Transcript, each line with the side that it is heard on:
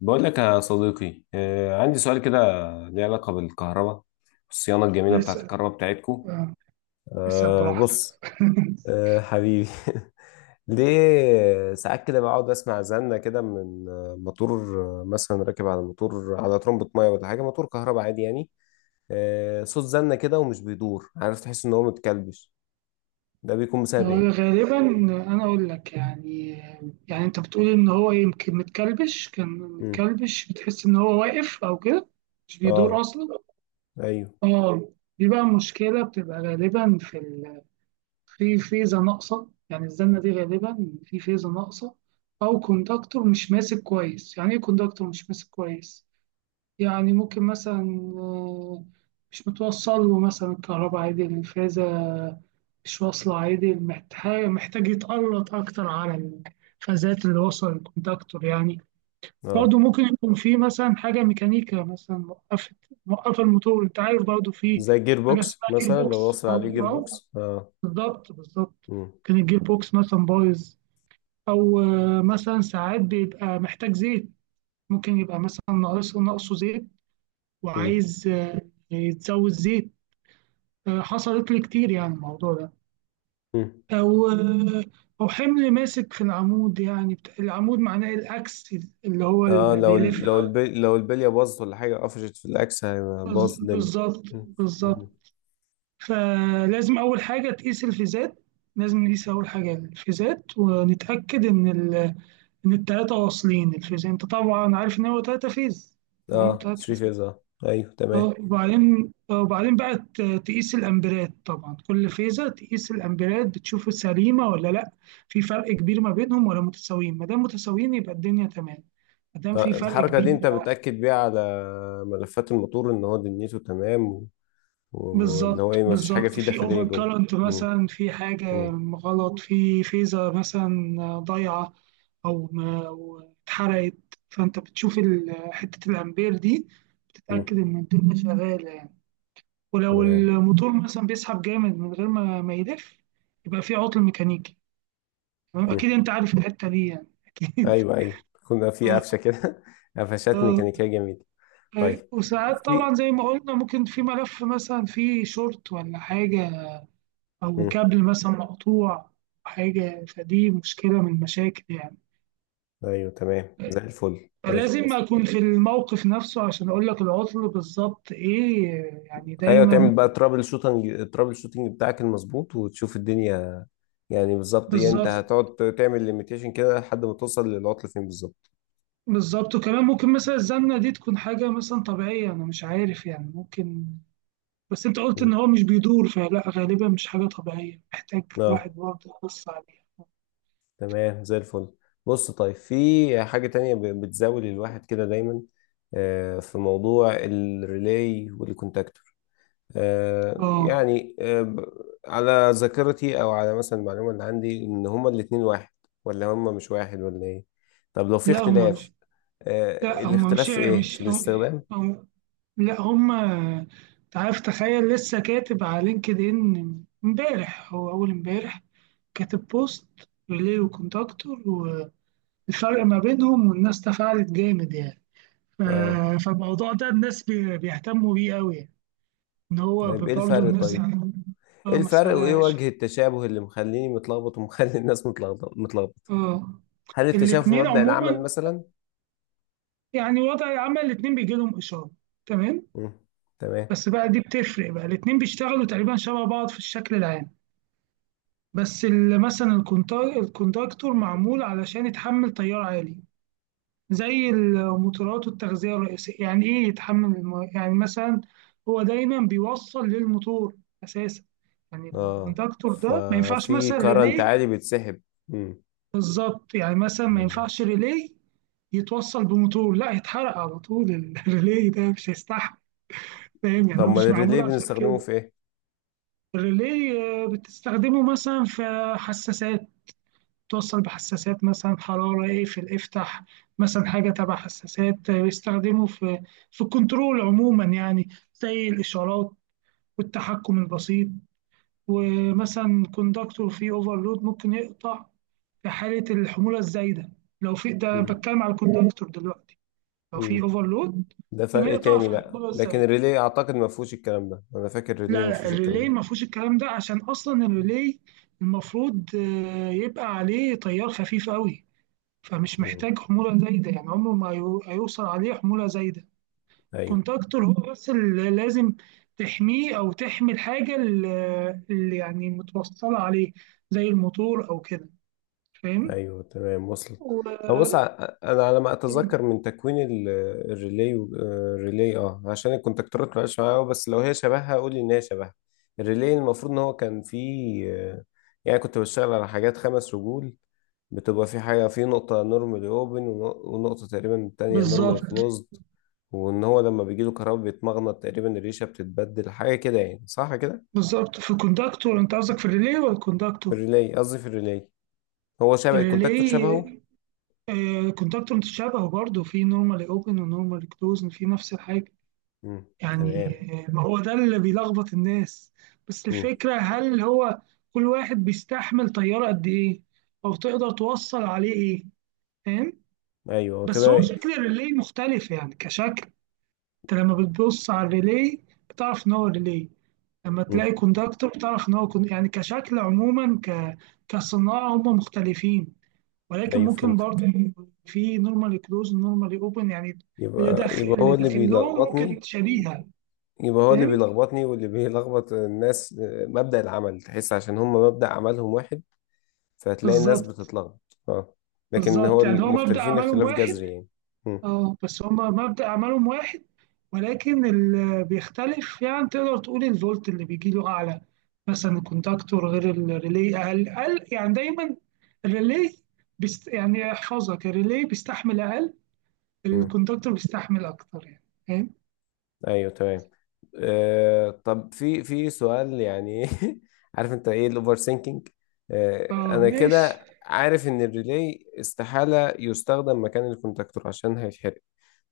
left: بقول لك يا صديقي، عندي سؤال كده ليه علاقة بالكهرباء، الصيانة الجميلة بتاعت
right: اسأل،
left: الكهرباء بتاعتكو.
right: آه، اسأل
left: أه
right: براحتك.
left: بص. أه حبيبي ليه ساعات كده بقعد اسمع زنة كده من موتور، مثلا راكب على موتور على ترمبة ميه ولا حاجة، موتور كهرباء عادي يعني. أه صوت زنة كده ومش بيدور، عارف، تحس ان هو متكلبش. ده بيكون بسبب
right: هو
left: ايه؟
right: غالبا، أنا أقول لك يعني، أنت بتقول إن هو يمكن متكلبش، كان
left: مم.
right: متكلبش بتحس إن هو واقف أو كده، مش بيدور
left: اه.
right: أصلا.
left: ايوه.
right: اه، دي بقى مشكلة بتبقى غالبا في ال... في فيزا ناقصة، يعني الزنة دي غالبا في فيزا ناقصة، أو كوندكتور مش ماسك كويس. يعني إيه كوندكتور مش ماسك كويس؟ يعني ممكن مثلا مش متوصل له مثلا الكهرباء عادي، الفازة مش واصلة عادي، محتاج يتقلط أكتر على الفازات اللي وصل الكونتاكتور يعني.
left: اه.
right: برضه ممكن يكون في مثلا حاجة ميكانيكا مثلا موقفة، موقفة الموتور. أنت عارف برضه في
left: زي جير
right: حاجة
left: بوكس
right: اسمها جير
left: مثلا، لو
right: بوكس،
left: وصل
right: أو
left: عليه جير
right: أو-
left: بوكس اه.
right: بالظبط بالظبط.
left: مم.
right: كان الجير بوكس مثلا بايظ، أو مثلا ساعات بيبقى محتاج زيت، ممكن يبقى مثلا ناقصه زيت، وعايز يتزود زيت. حصلت لي كتير يعني الموضوع ده.
left: مم.
right: أو حمل ماسك في العمود، يعني العمود معناه الأكس اللي هو
left: اه،
right: اللي
left: لو ال-
right: بيلف.
left: لو البلي لو البليه باظت ولا حاجه، قفشت في الاكس، هيبقى باظ الدنيا.
right: بالظبط
left: مم.
right: بالظبط.
left: مم.
right: فلازم أول حاجة تقيس الفيزات، لازم نقيس أول حاجة الفيزات ونتأكد إن ال... إن التلاتة واصلين الفيز. أنت طبعا عارف إن هو تلاتة فيز، تمام،
left: اه،
right: تلات
left: 3
right: فيز.
left: فيز اه، ايوه تمام.
right: اه، وبعدين وبعدين بقى تقيس الامبيرات، طبعا كل فيزة تقيس الامبيرات بتشوف سليمة ولا لا. في فرق كبير ما بينهم ولا متساويين؟ ما دام متساويين يبقى الدنيا تمام، ما دام في
left: آه
right: فرق
left: الحركه دي
right: كبير
left: انت بتاكد بيها على ملفات الموتور ان هو دنيته تمام و- واللي هو
right: بالظبط
left: ايه، ما فيش حاجه
right: بالظبط.
left: فيه
right: في
left: داخليه
right: اوفر
left: جوه.
right: كارنت،
left: مم.
right: مثلا في حاجة
left: مم.
right: غلط في فيزة مثلا ضايعة او ما أو اتحرقت، فانت بتشوف حتة الامبير دي،
left: مم.
right: بتتأكد ان الدنيا شغالة. ولو
left: تمام.
right: الموتور مثلا بيسحب جامد من غير ما يلف، يبقى في عطل ميكانيكي. تمام،
left: مم.
right: اكيد انت عارف الحته دي يعني، اكيد.
left: ايوه ايوه. كنا في
right: اه،
left: قفشه كده قفشات
right: اه،
left: ميكانيكيه جميله.
right: أيوة.
left: طيب.
right: وساعات طبعا
left: في.
right: زي ما قلنا ممكن في ملف مثلا فيه شورت ولا حاجه، او
left: مم.
right: كابل مثلا مقطوع، حاجه، فدي مشكله من المشاكل يعني.
left: ايوه تمام زي الفل، ماشي.
right: فلازم اكون في الموقف نفسه عشان اقول لك العطل بالظبط ايه، يعني
left: ايوه
right: دايما
left: تعمل بقى ترابل شوتنج، الترابل شوتنج بتاعك المظبوط، وتشوف الدنيا يعني بالظبط. يعني انت
right: بالظبط
left: هتقعد تعمل ليميتيشن كده لحد ما توصل للعطل فين بالظبط.
right: بالظبط. وكمان ممكن مثلا الزمنة دي تكون حاجة مثلا طبيعية، أنا مش عارف يعني، ممكن، بس أنت قلت
left: مم.
right: إن هو مش بيدور، فلا غالبا مش حاجة طبيعية، محتاج
left: اه
right: الواحد برضه يبص عليها.
left: تمام زي الفل. بص طيب، في حاجة تانية بتزاول الواحد كده دايما، في موضوع الريلاي والكونتاكتور. آه،
right: آه،
left: يعني آه، ب- على ذاكرتي او على مثلا المعلومة اللي عندي ان هما الاتنين واحد، ولا هما مش واحد ولا ايه؟ طب لو في
right: لا هما
left: اختلاف،
right: مش لا هما
left: الاختلاف في ايه، في
right: مش
left: الاستخدام؟
right: هم- لا هما، أنت عارف، تخيل لسه كاتب على لينكد إن إمبارح، هو أول إمبارح كاتب بوست ريلي وكونتاكتور والفرق ما بينهم، والناس تفاعلت جامد يعني.
left: اه.
right: فالموضوع ده الناس بيهتموا بيه قوي يعني. ان هو
left: طيب ايه
right: برضه
left: الفرق
right: الناس
left: طيب؟
right: عندهم-
left: ايه
right: اه،
left: الفرق وايه
right: مسألة.
left: وجه التشابه اللي مخليني متلخبط ومخلي الناس متلخبط؟
right: اه،
left: هل التشابه في
right: الاتنين
left: مبدأ العمل
right: عموما،
left: مثلا؟
right: يعني وضع العمل الاتنين بيجي لهم إشارة، تمام،
left: مم. تمام.
right: بس بقى دي بتفرق، بقى الاتنين بيشتغلوا تقريبا شبه بعض في الشكل العام، بس مثلا الكونتاكتور معمول علشان يتحمل تيار عالي، زي المطورات والتغذية الرئيسية. يعني إيه يتحمل الم... يعني مثلا هو دايما بيوصل للموتور أساسا. يعني
left: اه
right: الكوندكتور ده ما ينفعش
left: ففي
right: مثلا
left: كرنت
right: ريلي،
left: عالي بيتسحب. مم.
right: بالظبط، يعني مثلا ما
left: مم.
right: ينفعش ريلي يتوصل بموتور لا يتحرق على طول الريلي ده مش هيستحمل. فاهم؟ يعني
left: طب
right: هو
left: ما
right: مش معمول
left: الريلي
right: عشان
left: بنستخدمه
right: كده.
left: في ايه؟
right: الريلي بتستخدمه مثلا في حساسات، توصل بحساسات مثلا حرارة اقفل افتح، مثلا حاجة تبع حساسات بيستخدموا في الكنترول عموما يعني، زي الإشارات والتحكم البسيط. ومثلا كوندكتور فيه اوفرلود ممكن يقطع في حالة الحمولة الزايدة، لو في، ده
left: مم.
right: بتكلم على الكوندكتور دلوقتي، لو في
left: مم.
right: اوفرلود
left: ده
right: ممكن
left: فرق
right: يقطع
left: تاني
right: في
left: بقى،
right: الحمولة
left: لكن
right: الزايدة.
left: الريلي اعتقد ما فيهوش الكلام ده، انا فاكر الريلي
right: لا
left: ما
right: لا
left: فيهوش الكلام ده.
right: الريلي ما فيهوش الكلام ده، عشان اصلا الريلي المفروض يبقى عليه تيار خفيف قوي، فمش
left: مم.
right: محتاج حمولة زايدة يعني، عمره ما هيوصل عليه حمولة زايدة.
left: ايوه.
right: كونتاكتور هو بس اللي لازم تحميه، أو تحمي الحاجة اللي يعني متوصلة عليه، زي الموتور أو كده. فاهم؟
left: ايوه تمام وصلت.
right: و...
left: هو بص انا على ما اتذكر من تكوين الريلي الريلي، اه عشان الكونتاكتورات ما بقاش معايا أوي، بس لو هي شبهها قول لي ان هي شبهها. الريلي المفروض ان هو كان فيه، يعني كنت بشتغل على حاجات خمس رجول، بتبقى في حاجه في نقطه نورمالي اوبن، ونقطه تقريبا تانية نورمالي
right: بالظبط
left: كلوزد، وان هو لما بيجي له كهرباء بيتمغنط، تقريبا الريشه بتتبدل حاجه كده يعني، صح كده؟
right: بالظبط. في الكونتاكتور، أنت قصدك في الريلي ولا
left: في
right: الكونتاكتور؟
left: الريلي، قصدي في الريلي. هو شبه الكونتاكتور،
right: الريلي،
left: شبهه.
right: كونتاكتور متشابه برضه في نورمالي اوبن ونورمالي كلوز، في نفس الحاجة
left: امم. تمام.
right: يعني. ما هو ده اللي بيلخبط الناس، بس
left: مم.
right: الفكرة هل هو كل واحد بيستحمل طيارة قد إيه؟ أو تقدر توصل عليه إيه؟ فاهم؟
left: ايوه هو
right: بس هو
left: كده.
right: شكل الريلي مختلف يعني كشكل، أنت لما بتبص على الريلي بتعرف إن هو ريلي، لما
left: مم.
right: تلاقي كوندكتور بتعرف إن هو كون... يعني كشكل عموما، ك... كصناعة هم مختلفين، ولكن
left: ايوه
right: ممكن برضه
left: فهمتك.
right: في نورمالي كلوز نورمالي أوبن يعني، اللي
left: يبقى
right: داخل
left: يبقى هو اللي
right: لهم ممكن
left: بيلخبطني.
right: شبيهة.
left: يبقى هو اللي
right: فاهم؟
left: بيلخبطني واللي بيلخبط الناس، مبدأ العمل، تحس عشان هم مبدأ عملهم واحد. فهتلاقي الناس
right: بالظبط.
left: بتتلخبط اه. لكن هو
right: بالضبط، يعني هو مبدأ
left: المختلفين
right: أعمالهم
left: اختلاف
right: واحد،
left: جذري يعني. مم.
right: بس هم مبدأ أعمالهم واحد، ولكن ال بيختلف، يعني تقدر تقول الفولت اللي بيجي له أعلى، مثلًا الكونتاكتور غير الريلي أقل، أقل يعني دايمًا. الريلي بيست، يعني احفظها، الريلي بيستحمل أقل،
left: مم.
right: الكونتاكتور بيستحمل أكتر يعني. فاهم؟
left: ايوه تمام. آه طب في سؤال يعني عارف انت ايه الاوفر سينكينج؟ آه
right: آه
left: انا
right: ماشي.
left: كده عارف ان الريلي استحالة يستخدم مكان الكونتاكتور عشان هيتحرق.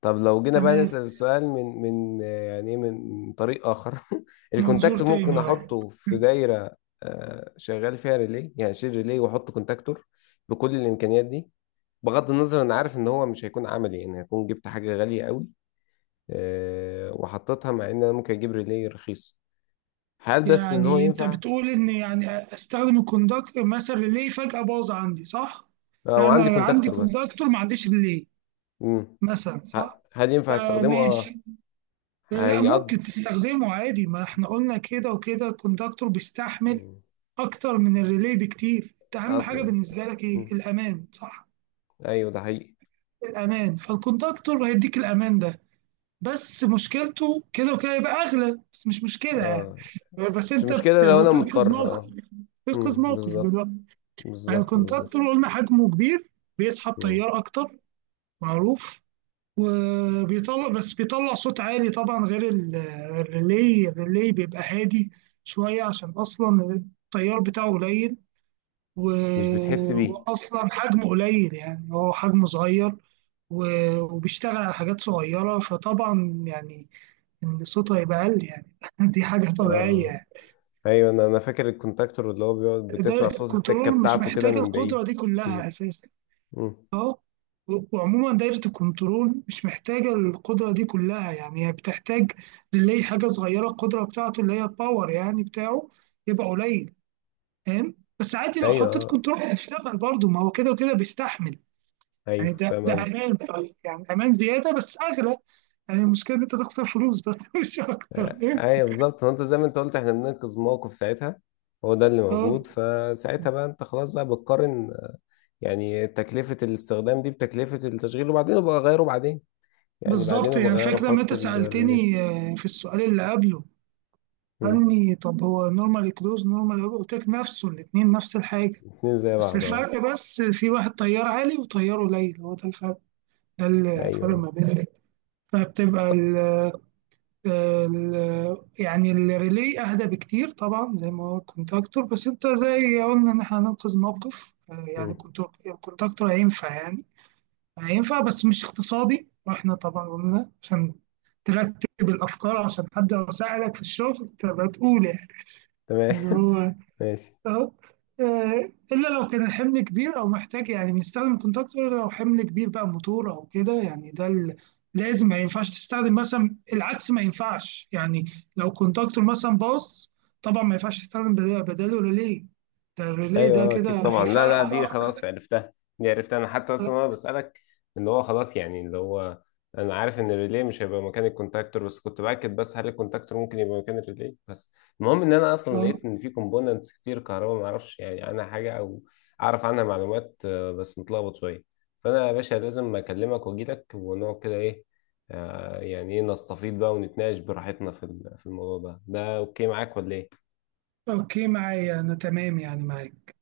left: طب لو جينا بقى
right: تمام.
left: نسأل السؤال من من آه، يعني إيه، من طريق اخر
right: منظور
left: الكونتاكتور ممكن
right: تاني، آه.
left: احطه في دايرة آه شغال فيها ريلي؟ يعني اشيل ريلي واحط كونتاكتور، بكل الامكانيات دي. بغض النظر، انا عارف ان هو مش هيكون عملي، يعني هيكون جبت حاجة غالية قوي وحطيتها، مع ان انا ممكن اجيب ريلي رخيص. هل بس ان هو
right: يعني انت
left: ينفع؟
right: بتقول ان، يعني استخدم الكوندكتور مثلا، ريلي فجأة باظ عندي صح؟
left: وعندي
right: فانا عندي
left: كونتاكتور بس.
right: كوندكتور ما عنديش ريلي
left: مم.
right: مثلا صح؟
left: هل ينفع استخدمه اه؟
right: فماشي، لا
left: هيقض.
right: ممكن تستخدمه عادي، ما احنا قلنا كده وكده الكوندكتور بيستحمل
left: مم.
right: اكتر من الريلي بكتير. انت اهم حاجة
left: اصلا.
right: بالنسبة لك ايه؟
left: مم.
right: الامان صح؟
left: ايوه ده حقيقي.
right: الامان، فالكوندكتور هيديك الامان ده، بس مشكلته كده وكده يبقى اغلى، بس مش مشكلة يعني،
left: اه.
right: بس
left: مش
right: انت
left: مشكلة لو انا
right: بتنقذ
left: مضطر اه.
right: موقف، تنقذ
left: مم.
right: موقف
left: بالظبط
right: دلوقتي. يعني
left: بالظبط بالظبط.
right: الكونتاكتور قلنا حجمه كبير، بيسحب
left: مم.
right: تيار أكتر، معروف، وبيطلع، بس بيطلع صوت عالي طبعا، غير الريلي. الريلي بيبقى هادي شوية، عشان أصلا التيار بتاعه قليل، و...
left: مش بتحس بيه.
right: وأصلا حجمه قليل يعني، هو حجمه صغير، و... وبيشتغل على حاجات صغيرة، فطبعا يعني إن صوته هيبقى أقل يعني، دي حاجة طبيعية
left: اه
right: يعني.
left: ايوه، انا فاكر الكونتاكتور، اللي هو بيقعد
right: ده
left: بتسمع صوت التكة
right: الكنترول مش
left: بتاعته كده
right: محتاج
left: من
right: القدرة
left: بعيد.
right: دي
left: مم.
right: كلها أساسا.
left: مم.
right: اه، وعموما دايرة الكنترول مش محتاجة القدرة دي كلها، يعني هي بتحتاج للي حاجة صغيرة، القدرة بتاعته اللي هي الباور يعني بتاعه يبقى قليل. فاهم؟ بس عادي لو
left: ايوه
right: حطيت
left: آه.
right: كنترول هيشتغل برضه، ما هو كده وكده بيستحمل. يعني
left: ايوه فاهم
right: ده
left: قصدك.
right: أمان، طيب يعني أمان زيادة بس أغلى، يعني المشكلة إن أنت تخسر فلوس بس، مش أكتر ايه.
left: ايوه بالظبط، هو انت زي ما انت قلت احنا بننقذ موقف ساعتها، هو ده اللي
right: اه
left: موجود فساعتها، بقى انت خلاص بقى بتقارن يعني تكلفة الاستخدام دي بتكلفة التشغيل، وبعدين ابقى اغيره بعدين، يعني بعدين
right: بالظبط.
left: ابقى
right: يعني
left: اغيره،
right: فاكر لما
left: احط
right: أنت
left: الريلي.
right: سألتني في السؤال اللي قبله،
left: مم.
right: قال لي طب هو نورمال كلوز نورمال، قلت لك نفسه، الاتنين نفس الحاجة،
left: اتنين زي
right: بس
left: بعض اه.
right: الفرق بس في واحد طيار عالي وطيار قليل، هو ده الفرق، ده الفرق ما
left: ايوه.
right: بين. فبتبقى ال، ال يعني الريلي اهدى بكتير طبعا زي ما هو الكونتاكتور، بس انت زي قلنا ان احنا هننقذ موقف، يعني
left: مم.
right: كنت- الكونتاكتور هينفع يعني، هينفع بس مش اقتصادي. واحنا طبعا قلنا عشان ترتب الافكار، عشان حد يساعدك في الشغل تبقى تقول يعني
left: تمام
right: ان هو،
left: ماشي.
right: اهو، الا لو كان الحمل كبير او محتاج، يعني بنستخدم كونتاكتور لو حمل كبير بقى، موتور او كده يعني، ده لازم، ما ينفعش تستخدم مثلا العكس ما ينفعش يعني. لو كونتاكتور مثلا باظ، طبعا ما ينفعش تستخدم بداله ريلي، ده الريلي
left: ايوه
right: ده كده
left: اكيد طبعا، لا لا دي
right: هيفرقع.
left: خلاص عرفتها، دي عرفتها انا، حتى اصلا انا بسالك. اللي هو خلاص يعني، اللي هو انا عارف ان الريلي مش هيبقى مكان الكونتاكتور، بس كنت باكد بس، هل الكونتاكتور ممكن يبقى مكان الريلي بس. المهم ان انا اصلا
right: اه
left: لقيت ان في كومبوننتس كتير كهرباء ما اعرفش يعني عنها حاجه، او اعرف عنها معلومات بس متلخبط شويه. فانا يا باشا لازم اكلمك واجي لك ونقعد كده ايه، يعني ايه، نستفيض بقى ونتناقش براحتنا في في الموضوع ده، ده اوكي معاك ولا ايه؟
right: اوكي معايا، انا تمام يعني معاك.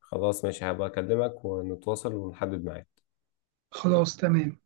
left: خلاص ماشي، هبقى اكلمك ونتواصل ونحدد ميعاد.
right: خلاص تمام.